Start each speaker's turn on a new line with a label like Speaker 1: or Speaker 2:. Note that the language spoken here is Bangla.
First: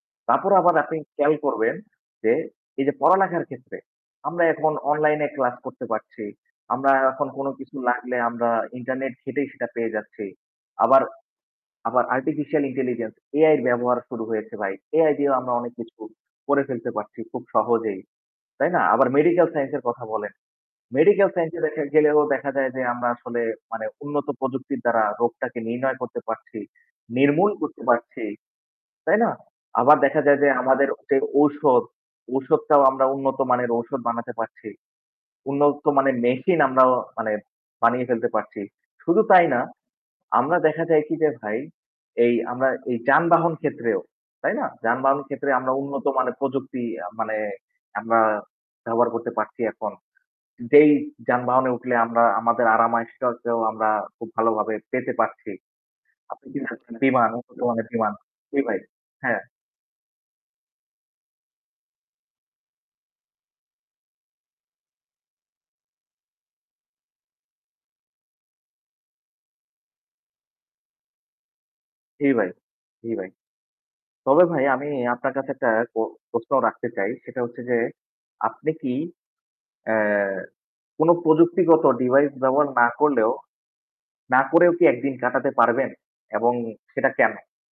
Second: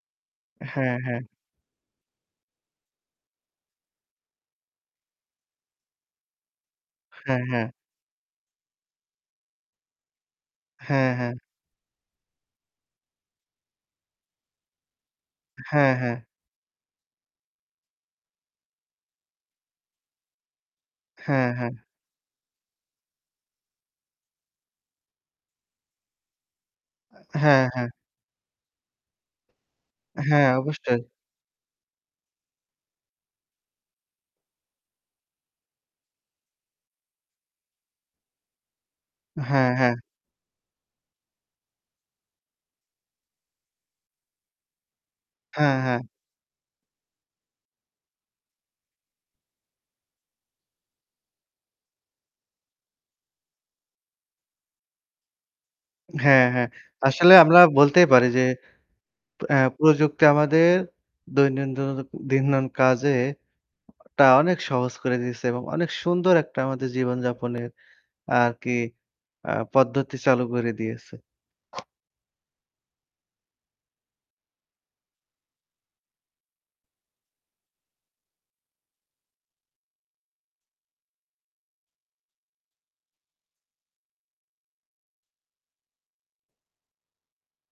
Speaker 1: তারপর আবার
Speaker 2: হ্যাঁ,
Speaker 1: আপনি
Speaker 2: হ্যাঁ।
Speaker 1: খেয়াল করবেন, যে এই যে পড়ালেখার ক্ষেত্রে আমরা এখন অনলাইনে ক্লাস করতে পারছি। আমরা এখন
Speaker 2: হ্যাঁ,
Speaker 1: কোন
Speaker 2: হ্যাঁ।
Speaker 1: কিছু লাগলে আমরা ইন্টারনেট ঘেটেই সেটা পেয়ে যাচ্ছি। আবার
Speaker 2: হ্যাঁ, হ্যাঁ।
Speaker 1: আবার আর্টিফিশিয়াল ইন্টেলিজেন্স এআই এর ব্যবহার শুরু হয়েছে ভাই। এআই দিয়েও আমরা অনেক
Speaker 2: হ্যাঁ,
Speaker 1: কিছু
Speaker 2: হ্যাঁ।
Speaker 1: করে ফেলতে পারছি খুব সহজেই। তাই না? আবার মেডিকেল সাইন্স এর কথা বলেন। মেডিকেল
Speaker 2: হ্যাঁ,
Speaker 1: সাইন্স এ
Speaker 2: হ্যাঁ।
Speaker 1: দেখা গেলেও দেখা যায় যে আমরা আসলে মানে উন্নত প্রযুক্তির দ্বারা রোগটাকে নির্ণয় করতে পারছি, নির্মূল
Speaker 2: হ্যাঁ,
Speaker 1: করতে
Speaker 2: হ্যাঁ।
Speaker 1: পারছি। তাই না? আবার দেখা যায়
Speaker 2: হ্যাঁ,
Speaker 1: যে আমাদের
Speaker 2: অবশ্যই।
Speaker 1: যে ঔষধ, ঔষুধটাও আমরা উন্নত মানের ঔষধ বানাতে পারছি। উন্নত মানের মেশিন আমরা অ মানে বানিয়ে ফেলতে পারছি। শুধু তাই না
Speaker 2: হ্যাঁ, হ্যাঁ।
Speaker 1: আমরা দেখা যায় কি যে ভাই এই আমরা এই যানবাহন ক্ষেত্রেও, তাই না? যানবাহন ক্ষেত্রে আমরা
Speaker 2: হ্যাঁ, হ্যাঁ।
Speaker 1: উন্নতমানের প্রযুক্তি মানে আমরা ব্যবহার করতে পারছি এখন। যেই যানবাহনে উঠলে আমরা আমাদের আরাম আয়েশটাকেও আমরা খুব ভালোভাবে পেতে পারছি।
Speaker 2: হ্যাঁ,
Speaker 1: আপনি ঠিক
Speaker 2: হ্যাঁ।
Speaker 1: বলছেন। ডিমান্ড
Speaker 2: আসলে আমরা
Speaker 1: অনেক
Speaker 2: বলতেই
Speaker 1: ডিমান্ড।
Speaker 2: পারি যে
Speaker 1: জি ভাই, হ্যাঁ।
Speaker 2: এ্যা প্রযুক্তি আমাদের দৈনন্দিন কাজে একটা অনেক সহজ করে দিয়েছে এবং অনেক সুন্দর একটা আমাদের জীবনযাপনের আরকি অ্যাঁ পদ্ধতি চালু করে দিয়েছে।
Speaker 1: জি ভাই, জি ভাই। তবে ভাই আমি আপনার কাছে একটা প্র প্রশ্ন রাখতে চাই সেটা হচ্ছে যে, আপনি কি এ্যা কোন প্রযুক্তিগত ডিভাইস ব্যবহার না করলেও, না করেও কি একদিন কাটাতে পারবেন এবং সেটা কেন?